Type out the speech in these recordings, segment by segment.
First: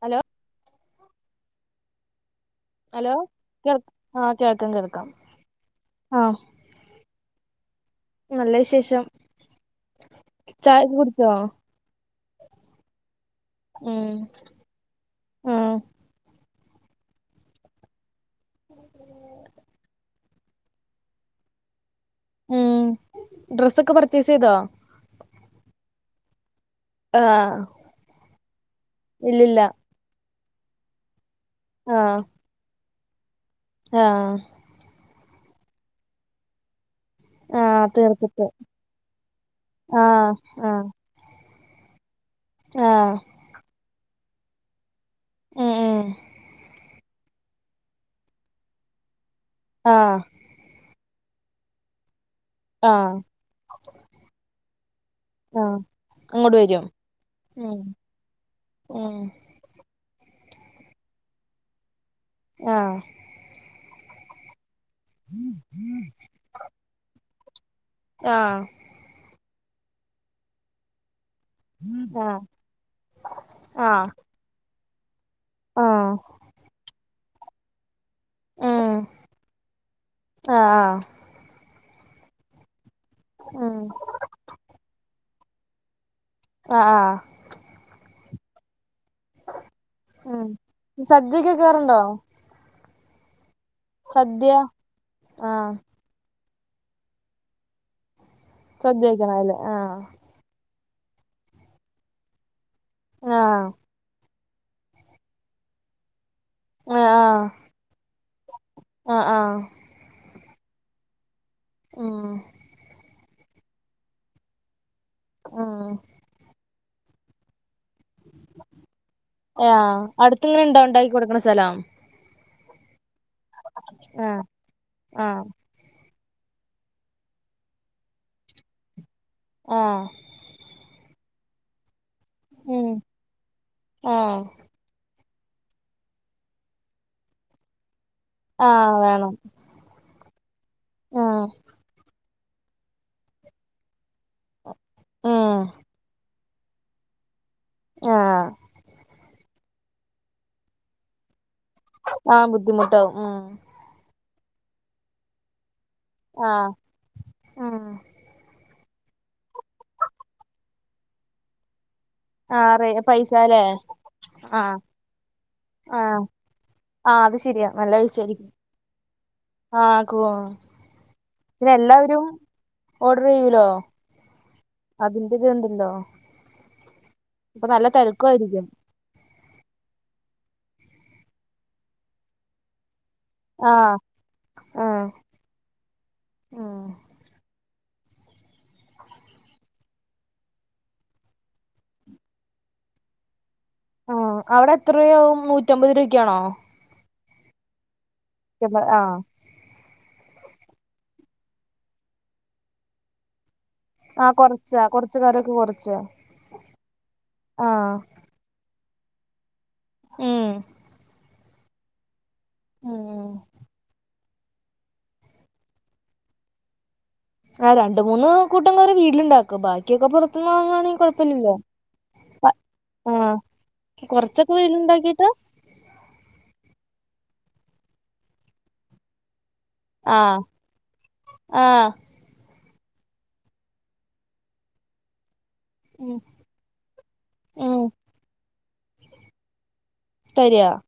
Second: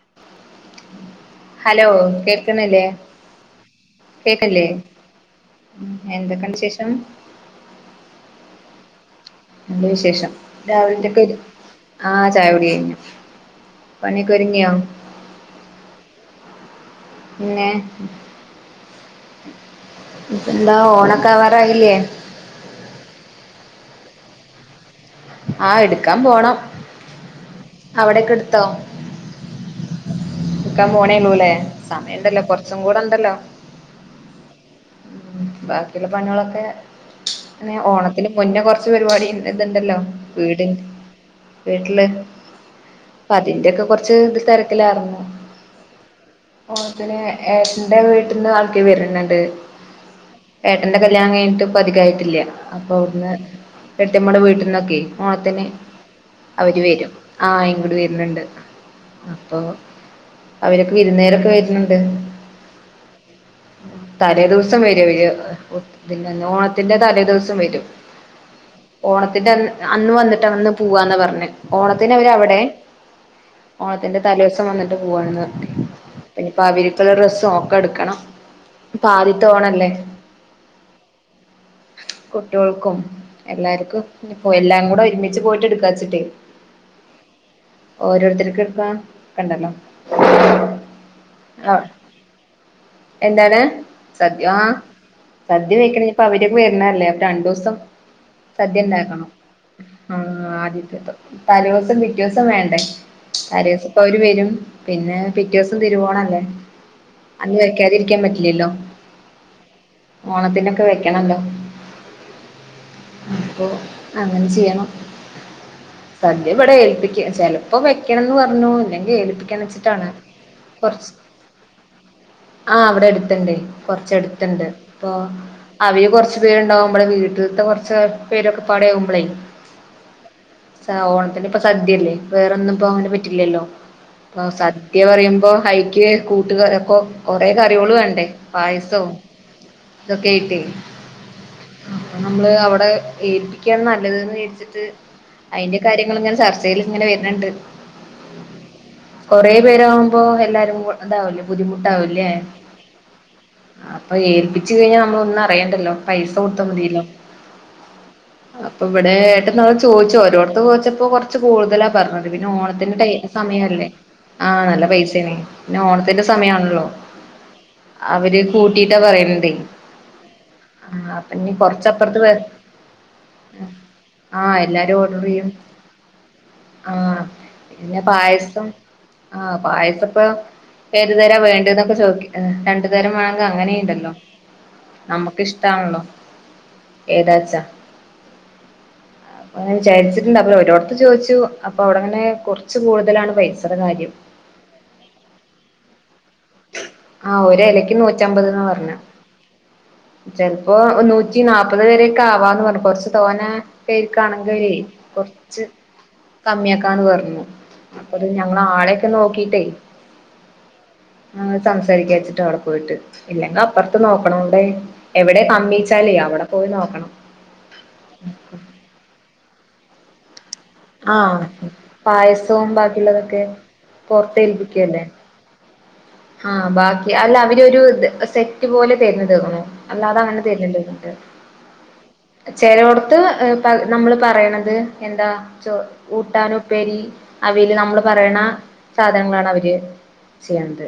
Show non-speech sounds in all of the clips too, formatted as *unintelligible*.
Hello hello കേക്ക്ണീല്ലേ hello കേൾ ആഹ് കേക്ക്ല്ലേ കേൾക്കാം കേൾക്കാം ഉം ആഹ് എന്തൊക്കെണ്ട് വിശേഷം നല്ല വിശേഷം നല്ല വിശേഷം ചായൊക്കെ രാവിലത്തെ ഒക്കെ കുടിച്ചോ ആഹ് ചായ കുടി കഴിഞ്ഞു ഉം പണിയൊക്കൊരുങ്ങിയോ ഉം പിന്നെപ്പന്താ ഓണൊക്കാവാറായില്ലേ ഉം ഡ്രസ്സൊക്കെ പർച്ചേസെയ്തോ ആഹ് എടുക്കാൻ പോണം ആഹ് അവിടൊക്കെ എടുത്തോ ഇല്ലില്ല ഇട്ക്കാൻ പോണേള്ളൂ ലേ സമയം ആഹ് ണ്ടല്ലോ കൊറച്ചും കൂടെ ണ്ടല്ലോ ആഹ് ഉം ബാക്കിള്ള പണിയാളൊക്കെ പിന്നെ ആഹ് ഓണത്തിന് തീർത്തിട്ട് മുന്നേ കൊറച്ച് പരിപാടി ത്ണ്ടല്ലോ ആഹ് വീടി ആഹ് വീട്ടില് ആഹ് അപ്പ അതിന്റൊക്കെ കൊറച്ച് ഇത് തിരക്കിലായിരുന്നു ഉം ഉം ഓണത്തിന് ഏട്ടന്റെ വീട്ടിന്ന് ആൾക്കാർ വരണണ്ട് ആഹ് ഏട്ടന്റെ കല്യാണം കഴിഞ്ഞിട്ട് പ്പൊ അധികായിട്ടില്ല അപ്പൊ ആഹ് അവിട്ന്ന് എട്തിയമ്മേടെ വീട്ടിന്നൊക്കെ ഓണത്തിന് ആഹ് അവര് വരും ആഹ് ഉം ഇങ്ങട് വര്ണുണ്ട് ഉം അപ്പൊ അവരൊക്കെ വിരുന്നേരൊക്കെ വരുന്നുണ്ട് ആഹ് തലേ ദിവസം വരും അവര് തിന്റെ അന്ന് ഓണത്തിന്റെ തലേ ദിവസം വരും ആഹ് ഓണത്തിന്റെ അ അന്ന് വന്നിട്ട് അന്ന് പോവാന്ന പറഞ്ഞെ ഓണത്തിന് അവര് ആഹ് അവിടെ ആഹ് ഓണത്തിന്റെ തലേവസം വന്നിട്ട് പോവാണ്ന്ന് ആഹ് പിന്നെപ്പോ അവർക്കുള്ള ഡ്രസ്സ് ഒക്കെ എടുക്കണം ഉം ആദ്യത്തോണല്ലേ ആഹ് ആഹ് കുട്ട്യോൾക്കും ഉം എല്ലാർക്കും ഇഞ്ഞിപ്പോ എല്ലാം കൂടെ ഒരുമിച്ച് പോയിട്ട് എടുക്കാച്ചിട്ടെ ആഹ് ആഹ് ഓരോരുത്തർക്ക്‌ എട്ക്കാൻ നിക്കണ്ടല്ലോ ഉം സദ്യൊക്കെ വെക്കാറുണ്ടോ എന്താണ് സദ്യ ആഹ് ആഹ് സദ്യ വെക്കണ പ്പൊ അവരൊക്കെ വര്ണല്ലേ അപ്പൊ രണ്ടൂസം സദ്യ ണ്ടാക്കണം ശ്രദ്ധിക്കണം അല്ലേ ആഹ് ആദ്യത്തെ തലേ ദിവസം പിറ്റേ ദിവസം വേണ്ടേ ആഹ് തലേസം ഇപ്പ അവര് വരും പിന്നെ പിറ്റേസം തിരുവോണല്ലേ ആഹ് അന്ന് വെയ്ക്കാതിരിക്കാൻ പറ്റില്ലല്ലോ ആഹ് ആഹ് ഓണത്തിനൊക്കെ വെയ്ക്കണല്ലോ ഉം അപ്പൊ അങ്ങനെ ചെയ്യണം ഉം സദ്യ ഇവിടെ ഏൽപ്പിക്ക ചെല പ്പൊ വെക്കണംന്ന് പറഞ്ഞു ഇല്ലെങ്കി ആഹ് ഏൽപ്പിക്കണച്ചിട്ടാണ് അടുത്ത്ങ്ങനെ ഇണ്ടോ കൊറച്ച് ഉണ്ടാക്കി കൊടുക്കണ സ്ഥലം ആഹ് ഇവിടെ അടുത്തുണ്ട് കൊർച് ആഹ് എടുത്ത്ണ്ട് അപ്പൊ ആഹ് അവര് കൊർച് പേരുണ്ടാവുമ്പളെ വീട്ടില്ത്തെ കൊറച്ച് പേരൊക്കെപാടെയാവുമ്പളെയ ആഹ് സ ഓണത്തിനിപ്പോ സദ്യല്ലേ വേറൊന്നും ഇപ്പൊ ഉം അങ്ങനെ പറ്റില്ലല്ലോ ആഹ് അപ്പൊ സദ്യ പറയുമ്പോ അയിക്ക് കൂട്ടു ക കൊ കൊറേ കറികളു വേണ്ടേ ആഹ് പായസോം വേണം ഇതൊക്കെ ആയിട്ടേ ആഹ് അപ്പൊ നമ്മള് അവിടെ ഏല്പ്പിക്കാണ് നല്ലത് ന്ന് വിചാരിച്ചിട്ട് ഉം അയിന്റെ കാര്യങ്ങള് ഇങ്ങനെ ചർച്ചേൽ ഇങ്ങനെ വര്ണ് ഇണ്ട് ആഹ് കൊറേ പേരാകുമ്പോ എല്ലാരും ഇതാവല്ലോ ബുദ്ധിമുട്ടാ ആഹ് ബുദ്ധിമുട്ടാവും ഉം അപ്പൊ ഏൽപ്പിച്ച് കഴിഞ്ഞാ നമ്മള് ഒന്നും അറിയണ്ടല്ലോ പൈസ കൊടുത്താ ആഹ് മതിയല്ലോ ഉം അപ്പൊ ഇവിടൊ ചോദിച്ചു ഓരോടത്തത്ത് ചോദിച്ചപ്പോ കുറച്ച് കൂടുതലാ പറഞ്ഞത് ഇപ്പൊ പിന്നെ ആഹ് റേ ഓണത്തിന്റെ ടൈ പൈസാല്ലേ സമയല്ലേ ആ ആഹ് നല്ല പൈസാണ് പിന്നെ ഓണത്തിന്റെ സമയാണല്ലോ ആ അത് ശരിയാ നല്ല അവര് പൈസായിരിക്കും കൂട്ടിട്ടാ പറയ്ണ്തെയ് ആഹ് കൂ ആ അപ്പൊ ഞ്ഞ് പിന്നെ കൊറച്ചപ്പുറത്ത് എല്ലാവരും വ ഓർഡർ ചെയ്യൂലോ ആ എല്ലാരും ഓഡർ അതിന്റെ ചെയ്യും ഇത്ണ്ടല്ലോ ആ അപ്പൊ നല്ല പിന്നെ തെരക്കും ആയിരിക്കും പായസം ആ പായസപ്പൊ ഏതുതരാ വേണ്ടെന്നൊക്കെ ചോദി രണ്ടു തരം വേണ ത് ആഹ് അങ്ങനീണ്ടല്ലോ ആഹ് നമ്മക്കിഷ്ടാണല്ലോ ഉം ഏതാച്ചാ ഇങ്ങനെ വിചാരിച്ചിണ്ടപ്പൊ ഒരോടത്ത് ചോദിച്ചു അപ്പൊ അവിടെ ഇങ്ങനെ കുറച്ചു കൂടുതലാണ് പൈസടെ കാര്യം ആഹ് അവിടെ എത്ര രൂപയാവും നൂറ്റമ്പത് രൂപക്കാണോ ആ ഒരലെക്ക് നൂറ്റമ്പത് ന്നാ പറഞ്ഞ് ചെൽപ്പോ നൂറ്റിനാപ്പത് വരെക്കെ ആവാന്ന് പറഞ്ഞു കൊറച്ച് തോനെ ആഹ് പേര്ക്കാണെങ്കിലെയ് കൊറച്ചാ കൊറച്ച് കറിയൊക്കെ കൊർച്ച് കൊറച്ചാ കമ്മിയാക്കാന്ന് പറഞ്ഞു ആഹ് അത് ഞങ്ങളാളെയൊക്കെ നോക്കിട്ടേ ഉം ഞങ്ങള് സംസാരിക്കാച്ചിട്ട് അവിടെ പോയിട്ട് ഇല്ലെങ്കി അപ്പറത്ത് നോക്കണോണ്ടേ എവിടെ കമ്മിച്ചാലെയ് അവിടെ പോയി നോക്കണം ആ രണ്ട് മൂന്ന് കൂട്ടം കറി വീട്ടിലിണ്ടാക്കും ബാക്കിയൊക്കെ പുറത്ത്ന്ന് വാങ്ങാണ് ആഹ് കുഴപ്പൊന്നൂല്ല പായസവും ആ ബാക്കിയുള്ളതൊക്കെ പുറത്ത് കൊറച്ചൊക്കെ വീട്ടില്ണ്ടാക്കീട്ട് ആ ബാക്കി അല്ല അവരൊരു സെറ്റ് പോലെ തരുന്നത് തോന്നുന്നു അല്ലാതെ ആഹ് അങ്ങനെ തെർണില്ലാ തോന്ന്ണ്ട് ആഹ് ചെലോട്ത്ത് നമ്മള് പറയ്ണത് എന്താ ചോ ഉം കൂട്ടാന് ഉപ്പേരി അവീല് ഉം നമ്മള് പറയ്ണ സാധനങ്ങളാണ് അവര് തരുവോ ചെയ്യ്ണത്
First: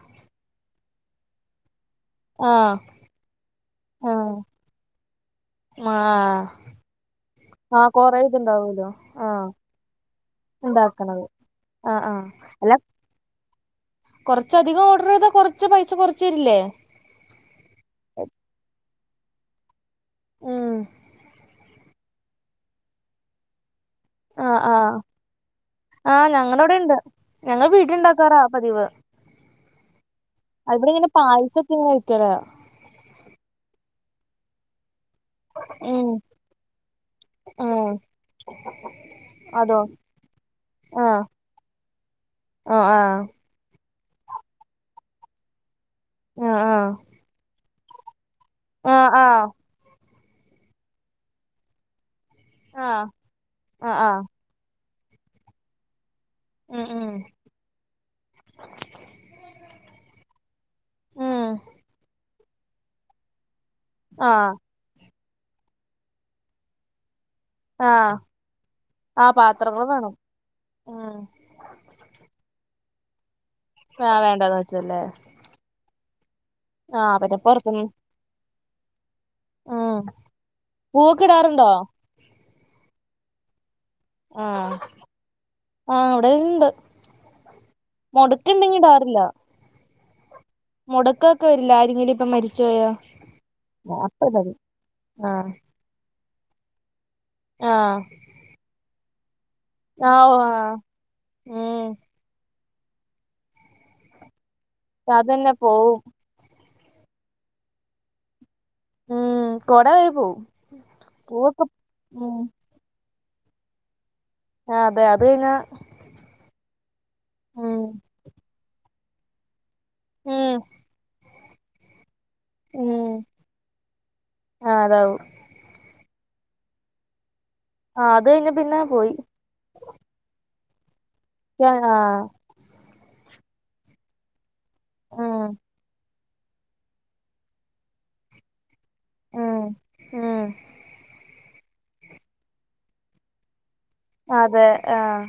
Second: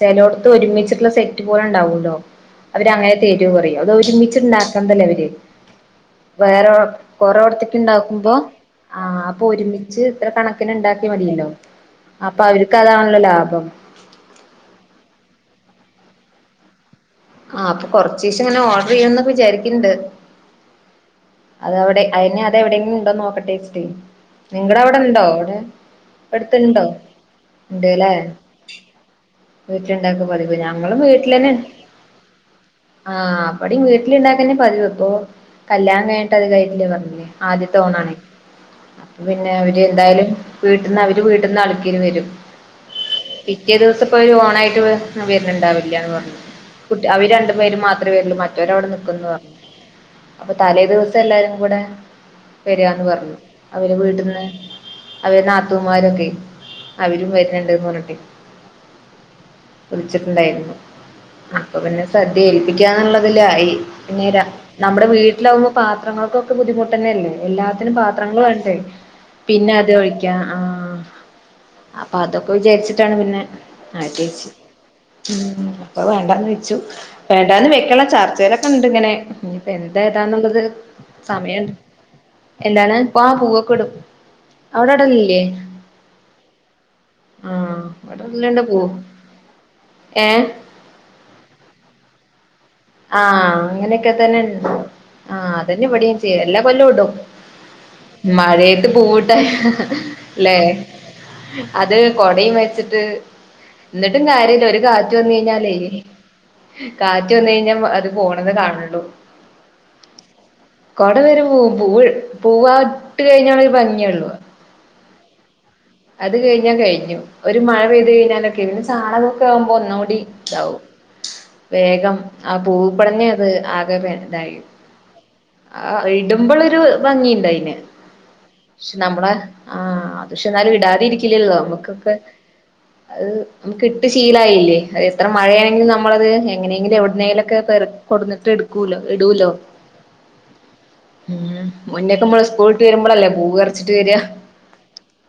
ചെലോട്ത്ത് ഒരുമിച്ച്ട്ട്ള്ള സെറ്റ് പോലെണ്ടാവൂലോ ആഹ് അവര് അങ്ങനെ എരുകുറയും അത് ആഹ് ഒരുമിച്ച്ണ്ടാക്ക്ണതല്ലേ അവര് ആഹ് വേറെ കൊറോട്ത്ത്ക്ക് ആഹ് കൊറേ ഉണ്ടാക്കുമ്പോ ഇതുണ്ടാവൂലോ ആ അപ്പൊ ആഹ് ഒരുമി ജ് ഇത്ര കണക്കിന് ഉണ്ടാക്കിയാ ഉണ്ടാക്കണത് മതീല്ലോ ആഹ് ആഹ് അപ്പൊ അവർക്ക് അതാണല്ലോ ലാഭം കുറച്ചധികം ഓർഡർ ചെയ്താ കുറച്ച് പൈസ കൊറച്ച് തരില്ലേ ആ അപ്പൊ കൊറച്ചീച്ചങ്ങന ഓഡർ ചെയ്യണന്നൊക്കെ വിചാരിക്ക്ണ്ട് ഉം അതവിടെ അയ്ന് അതെവിടെങ്കിലും ഉണ്ടോന്ന് നോക്കട്ടെച്ച്ട്ടെയ് ആഹ് ആഹ് നിങ്ങടവിടെണ്ടോ അവിടെ ആഹ് ഞങ്ങടവിടെ എട്ത്ത്ണ്ടോ ഇണ്ട് ഞങ്ങൾ ഇണ്ട് ലേ വീട്ടിലുണ്ടാക്കാറാ പതിവ് വീട്ടില്ണ്ടാക്കാ പതിവ് ഇവിടെ ഞങ്ങളും ഇങ്ങനെ വീട്ടിലന്നെ പായസൊക്കെ ഇങ്ങനെ വെക്കലാ ആ ഇവിടം വീട്ടിലിണ്ടാക്കന്നെ പതിവ് ഇപ്പോ കല്യാണം ഉം കഴിഞ്ഞട്ട് അധികായ്ട്ടില്ലാന്ന് പറഞ്ഞില്ലേ ആദ്യത്തെ ഉം ഓണാണെ അപ്പൊ പിന്നെ അതോ അവര് എന്തായാലും വീട്ടിന്ന് അവര് ആഹ് വീട്ടിന്ന് അള്ക്കിന് വരും ആഹ് ആഹ് പിറ്റേ ദിവസം ഇപ്പൊ ഒരു ഓണായിട്ട് വ് വെരണിണ്ടാവില്ല്യാന്ന് പറഞ്ഞു ആഹ് കുട്ടി അവര് രണ്ടു പേരും മാ ത്രേവരുള്ളൂ മറ്റോര് അവിടെ ആഹ് ആഹ് നിക്കുംന്ന് പറഞ്ഞു ആഹ് അപ്പൊ തലേദിവസം എല്ലാരും കൂടെ വരാന്ന് ആഹ് പറഞ്ഞു അവര് ആഹ് ആഹ് വീട്ടിന്ന് അവര് നാത്തൂമ്മാരൊക്കെ ഉം ഉം അവരും വര്നെണ്ട്ന്ന് പറഞ്ഞിട്ടെ വിളിച്ചിട്ടുണ്ടായിരുന്നു ഉം അപ്പൊ പിന്നെ സദ്യ ഏൽപ്പിക്കാന്നിള്ളതിലായി പിന്നെരാ ആഹ് നമ്മടെ വീട്ടിലാവുമ്പൊ പാത്രങ്ങൾക്കൊക്കെ ബുദ്ധിമുട്ടെന്നല്ലേ എല്ലാത്തിനും ആഹ് പാത്രങ്ങള് വേണ്ടേ ആഹ് പിന്നെ പാത്രങ്ങൾ അത് വേണം ഒഴിക്കാ ആഹ് ഉം അപ്പൊ അതൊക്കെ വിചാരിച്ചിട്ടാണ് പിന്നെ ആഹ് തേച്ച് വേണ്ടാന്ന് വെച്ചല്ലേ ഉമ്മ അപ്പൊ വേണ്ടാന്ന് വെച്ചു ആഹ് പിന്നെ വേണ്ടാന്ന് പൊറത്തുന്ന് വെക്കണ ചർച്ചേലൊക്കെണ്ട് ഇങ്ങനെ ഇഞ്ഞിപ്പോ ഉം എന്താ ഏതാന്നുള്ളത് പൂവൊക്കെ ഇടാറുണ്ടോ സമയെണ്ട് എന്താണ് പാ പൂവക്കിടും. ആഹ് അവടിടലില്ലെ ആഹ് ഇവിടെ ഇണ്ട് ആഹ് ഇവ മൊടക്കുണ്ടെങ്കി *unintelligible* ഏഹ് മുടക്കോക്കെ വരില്ലെ ആരെങ്കിലും ഇപ്പ മരിച്ചു പോയാ ആഹ് അങ്ങനെക്ക അപ്പ തന്നെ ഇടും എണ്ട് ആഹ് അതന്നെ ഇവിടെയും ചെയ്യും എല്ലാ കൊല്ലോം ഇടും ആഹ് മഴയത്ത് പൂവിട്ടാ ആഹ് ഓഹ് ല്ലേ ആഹ് ഉം അത് കൊടയും വെച്ചിട്ട് എന്നിട്ടും കാര്യില്ല ഒരു കാറ്റ് വന്ന് അതന്നെ കഴിഞ്ഞാലേ പോവും കാറ്റ് വന്ന് കഴിഞ്ഞാ അത് പോണത് കാണുള്ളു ഉം കൊട വരെ പോവും കൊട വരെ പൂവൊക്കെ പോവും പൂവ് ഉം പൂവാ ട്ട് കഴഞ്ഞാണ് ഒരു ഭംഗിയൊള്ളൂ ആഹ് അതെ അത് കഴിഞ്ഞാ അത് കഴിഞ്ഞാ കഴിഞ്ഞു ഒരു ഉം മഴ പെയ്ത് കഴിഞ്ഞാലൊക്കെ ഇന്ന് ചാണകോക്കെ ആവുമ്പോ ഒന്നുകൂടി ഉം ഇതാവും വേഗം ആ ഉം പൂപ്പെടന്നെ അത് ആകെ പെൻ ഇതായി ആഹ് അതാവും ആഹ് ഇടുമ്പളൊര് ഭംങ്ങീണ്ട് അയ്ന് ആഹ് അത് കഴിഞ്ഞ പിന്നെ പക്ഷെ പോയി നമ്മള് ആഹ് അത് പക്ഷെ എന്തായാലും ഇടാതിരിക്കില്ലല്ലോ നമുക്കൊക്കെ ആഹ് അത് നമുക്ക് ഇട്ട് ശീലായില്ലേ അത്‌ എത്ര ഉം മഴയാണെങ്കിലും നമ്മളത് എങ്ങനെങ്കിലും എവി ന്നേലൊക്കെ പെറു‌ക്കി കൊണ്ടന്നിട്ട് എടുക്കൂല ഇടൂല ഉം ഉം മുന്നേക്കമ്മള് സ്കൂളുവിട്ട് വരുമ്പളല്ലേ പൂവ് പറി റിച്ചിട്ട് വരാ അതെ ആഹ്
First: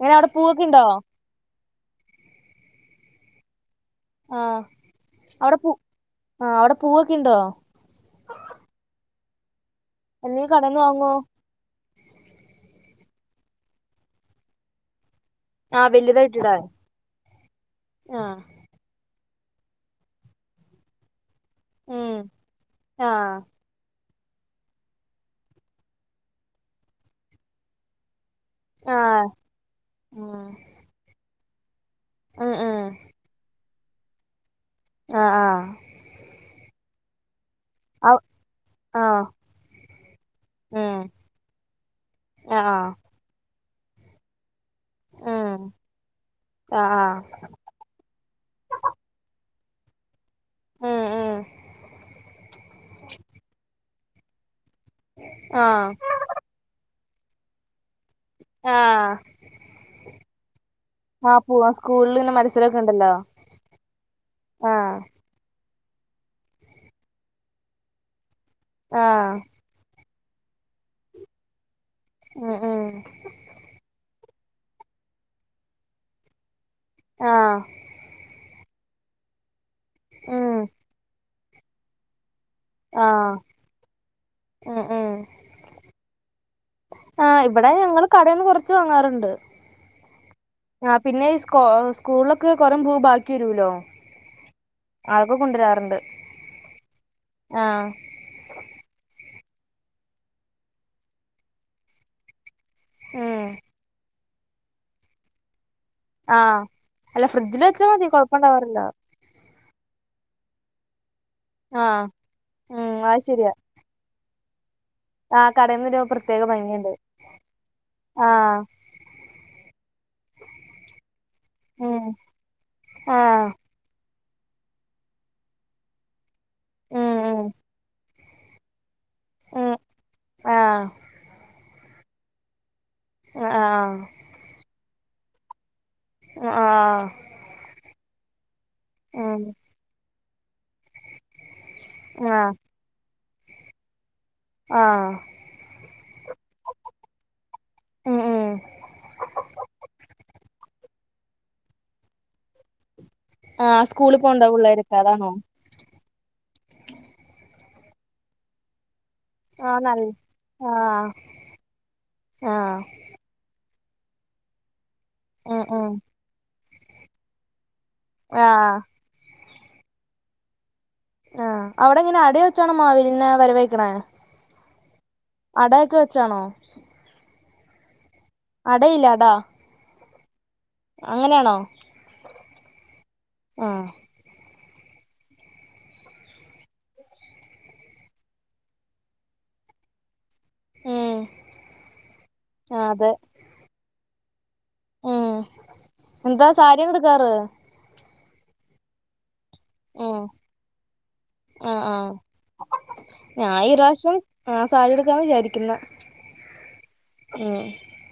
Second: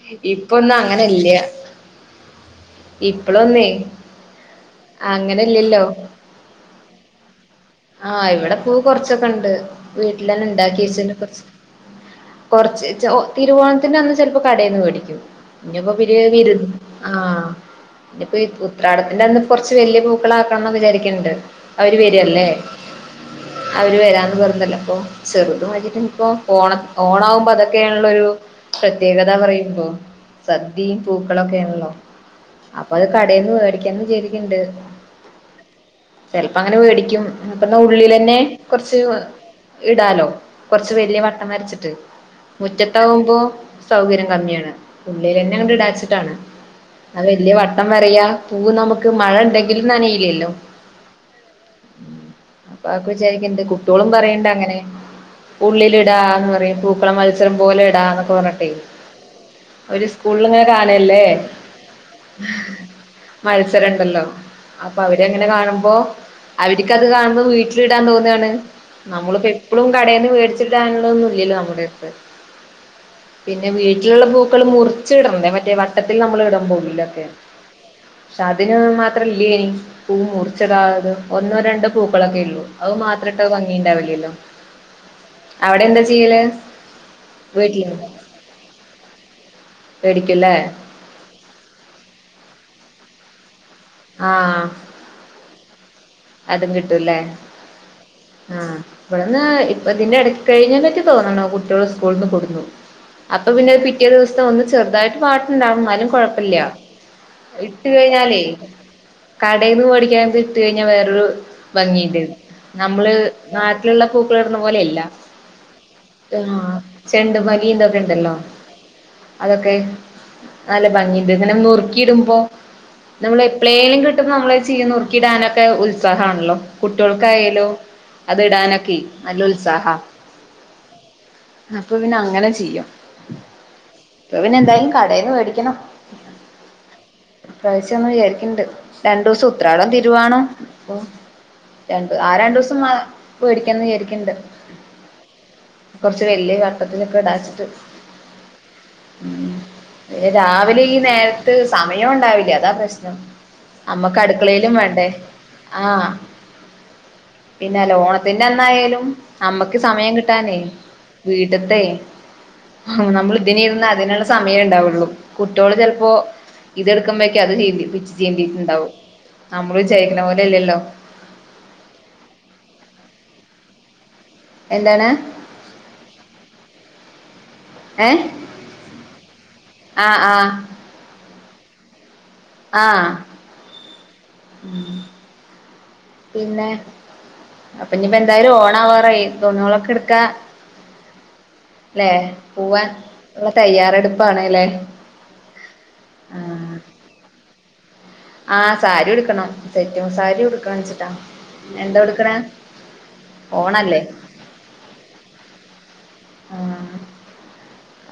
എങ്ങനെ അവിടെ പൂവൊക്കെ ഇപ്പൊന്നും ഇണ്ടോ അങ്ങനല്ല ഇപ്പളൊന്നേ ആഹ് അവിടെ പൂ അങ്ങനെല്ലല്ലോ ആഹ് അവിടെ പൂവൊ‌ക്കിണ്ടോ ആഹ് ഇവിടെ പൂ കൊറച്ചൊക്ക എണ്ട് വീട്ടിലന്നെ അല്ലെങ്കി കടേന്ന് വാങ്ങോ ഇണ്ടാക്കിവെച്ചിരുന്ന കൊറച്ച് കൊറച്ചീച്ചോ ഓഹ് തിരുവോണത്തിന്റെ അന്ന് ചിലപ്പോ കടേന്ന് മേടിക്കും ആഹ് ഇനിപ്പോ *unintelligible* *unintelligible* വലുതായിട്ടിടാൻ ആഹ് ഇനി ആഹ് എത്തും ഉത്രാടത്തിന്റെ അന്ന് കൊറച്ച് വല്യ പൂക്കളാക്കണംന്ന് വിചാരിക്കണെണ്ട് അവര് ഉം വെര്യല്ലേ ആഹ് അവര് വരാന്ന് പറഞ്ഞല്ലൊ അപ്പൊ ചെറുത് വാങ്ങിട്ട് ഇപ്പോ ഓണ ഓണ ആവുമ്പോ അതൊക്കേണല്ലോ ഒരു ആഹ് പ്രത്യേകത പറയുമ്പോ ഉം സദ്യയും പൂക്കളൊക്കെയാണല്ലോ ഉം ഉം അപ്പൊ അത് കടേന്ന് മേടിക്കാന്ന് വിചാരിക്കെണ്ട് ആഹ് ആഹ് ചെലപ്പങ്ങനെ മേടിക്കും. അപ്പന്ന് ആഹ് ഉള്ളിലന്നെ കൊറച്ച് ആഹ് ഇടാലോ കൊറച്ച് ഉം വലിയ വട്ടം വരച്ചിട്ട് ആഹ് മുറ്റത്താവുമ്പോ സൗകര്യം കമ്മിയാണ് ഉള്ളില് ഉം എന്നാങ്ങട് ഇടാച്ചിട്ടാണ് ആഹ് അത്‌ വെല്ല്യ വ ട്ടം വരയാ പൂവ് നമുക്ക് മഴ ഇണ്ടെങ്കിലും നനയില്ലല്ലോ ഉം ഉം അപ്പ അതൊക്കെ വിചാരിക്കണ്ട് കുട്ടികളും പറയെണ്ടങ്ങനെ ആഹ് ഉള്ളിലിടാന്ന് പറയും പൂ ക്കള മത്സരം പോലെ ഇടാന്ന് ആഹ് സ്കൂളിൽ ഇങ്ങനെ കാണല്ലേ ആഹ് പൂവ് സ്കൂളിൽ ഇങ്ങനെ മത്സരൊക്കെ ഇണ്ടല്ലോ മത്സരംണ്ടല്ലോ? അപ്പോ അവരെങ്ങനെ കാണുമ്പോ- പ്പോ അവരക്കത് കാണുമ്പോ- വീട്ടിലിടാൻ തോന്നാണ് ആഹ് നമ്മള്- എപ്പോഴും കടയിൽ നിന്ന്- മേടിച്ചിട്ടാനുള്ളൊന്നും ഇല്ലല്ലോ നമ്മുടെ അടുത്ത്. ആഹ്‌.. പിന്നെ വീട്ടിലുള്ള പൂക്കൾ മുറിച്ച്- ഇടട്ടേ മറ്റേ വട്ടത്തിൽ നമ്മൾ ഇടാൻ പോകൂല- ആഹ് പക്ഷെ അതിന് മാത്രല്ലനി പൂ- ഉം അ ഒന്നോ, രണ്ടോ പൂക്കളൊക്കെ ഉള്ളൂ, അത് ആഹ് മാത്രട്ടോ ഭംഗിയണ്ടാവില്ലല്ലോ. ഉം ഉം അവിടെ എന്താ ചെയ്യല്? ആഹ് ഇവിടെ വീട്ടില് ഞങ്ങള് കടയിന്ന് കൊറച്ച് വാങ്ങാറുണ്ട്. മേടിക്കുംല്ലേ പിന്നെ ഈ സ്കൂ, സ്കൂളിലൊക്കെ കൊറേ പൂവ് ബാക്കി വരുല്ലോ. ആഹ.. അതോക്കെ കൊണ്ട് വരാറുണ്ട്. അതും കിട്ടൂല്ലേ. ആഹ് ഇവിടെന്ന് ഇപ്പ ഇതിന്റെ ഇട കഴിഞ്ഞ പറ്റി തോന്നണോ കുട്ടികള്- സ്കൂള നിന്ന് കൊടുന്നു. ഉം അപ്പോ പിന്നെ അത് പിറ്റേ ദിവസം ഒന്ന് ചെറുതായിട്ട് മാറ്റം ഉണ്ടാവും എന്നാലും, കുഴപ്പമില്ല ആഹ് അല്ല ഫ്രിഡ്ജിൽ വെച്ചാ ഇട്ട് മതി കഴിഞ്ഞാലേ. കൊഴപ്പണ്ടാവാറില്ല കടയിൽന്ന് ഓടിക്കാൻ ഇട്ട- കഴിഞ്ഞാൽ വേറൊരു ആഹ് ഭംഗിയണ്ട് ഉം നമ്മള്. അത് ശരിയാ പൂക്കൾ ഇടുന്ന പോലെയല്ല. ആഹ് കടേന്ന് വരുമ്പോ പ്രത്യേക ആഹ ഭംഗിയുണ്ട് ചെണ്ട മലീന്തൊക്കെ- *unintelligible* ഉണ്ടല്ലോ. ആഹ് അതൊക്കെ നല്ല ഭംഗിയുണ്ട്, ഇങ്ങനെ ഉം നറുക്കിയിടുമ്പോ നമ്മള് ആഹ് ഏ- പ്ലേലും കിട്ടുമ്പോ നമ്മള് ചീന്ന് ഉറുക്കിടാനൊക്കെ- ഉത്സാഹമാണല്ലോ, ഉം ഉം കുട്ടികൾക്കായാലും. അത് ഇടാനൊക്കെ നല്ല ഉം ഉത്സാഹ, ആഹ് അപ്പോ പിന്നെ അങ്ങനെ ചെയ്യും. ആ ആ.. ഇപ്പൊ പിന്നെ എന്തായാലും കടയിൽന്ന് മേടിക്കണം. ആഹ് പ്രാവശ്യം ഒന്ന വിചാരിക്കണ്ട്, രണ്ടു ഉം ദിവസം ഉത്രാടം, തിരുവോണം. ഓ രണ്ട് ആ ആഹ് രണ്ടു ദിവസം പേടിക്കന്ന് വിചാരിക്കണ്ട്. ആഹ... കൊറച്ച് വലിയ വട്ടത്തിലൊക്കെ ഇടാച്ചിട്ട്. ഉം ഉം ഉ രാവിലെ ഈ നേരത്ത് സമയം- ഉണ്ടാവില്ല അതാ പ്രശ്നം. ആഹ് സ്കൂളിൽ അമ്മക്ക് പോണ്ടോ അടുക്കളയിലും പിള്ളേരൊക്കെ വേണ്ടേ? അതാണോ ആഹ... പിന്നെ ഓണത്തിന്റെ അന്നായാലും- നമ്മക്ക് ആഹ് നല്ല സമയം കിട്ടാനേ ആഹ് വീട്ടത്തെ, ആഹ് നമ്മള്- ഇതി ഇരുന്ന് അതിനുള്ള സമയമ ഉണ്ടാവുള്ളൂ, ഉം കുട്ടികള് ഉം ചിലപ്പോ- ഇതെടുക്കുമ്പോഴക്കെ അത് ചെയ്- ആഹ് ട്ടുണ്ടാവും നമ്മള് വിചാരിക്കുന്ന പോലെയല്ലല്ലോ. ആ അവിടെ എങ്ങനെ അട- വെച്ചണോ മാവേലിനെ വരവെൽക്കുനെ. എന്താണ്? അടൊക്കെ വെച്ചാണോ? ഏ.. അടയില്ലേ അട.? ആഹ ആഹ.. അങ്ങനെയാണോ? ആഹ ആഹ് പിന്നെ, അപ്പോ ഇനിയിപ്പോ എന്തായാലും ഓണാവാറായി, ഇനിപ്പോ തുണി ഒകെ എടുക്കാ. ഉം അല്ലെ ആഹ് പോവാൻ അതെ ഉള്ള- തയ്യാറെടുപ്പാണല്ലേ. ഉം എന്താ സരിയയെടുകാർ? ആഹ സാരി എടുക്കണം. സെറ്റും ഉം സാരി ഉടുക്ക വെച്ചിട്ടാ. ആഹ് എന്താ ആഹ് ഉടുക്കണേ ഓണല്ലേ? ആ സാരി എടുക്കന്ന് വിചാരിക്കുന്ന ഉ...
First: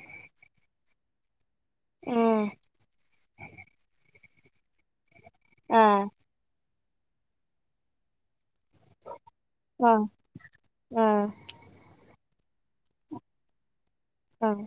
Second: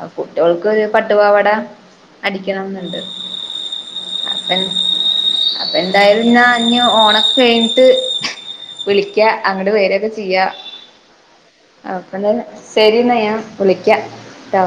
ആ കുട്ടികൾക്ക്ഒരു പട്ടുപാവാട ഉം അടിക്കണം എന്നുണ്ട്. അപ്പ അപ്പൊ ആഹ് എന്തായാലും എന്നാ. ഓണക്കെ കഴിഞ്ഞിട്ട് വിളിക്ക അങ്ങട്ട് ആഹ് വരൊക്കെ ചെയ്യാ ആഹ് അപ്പ ശരി എന്നാ ഞാൻ വിളിക്ക ആഹ്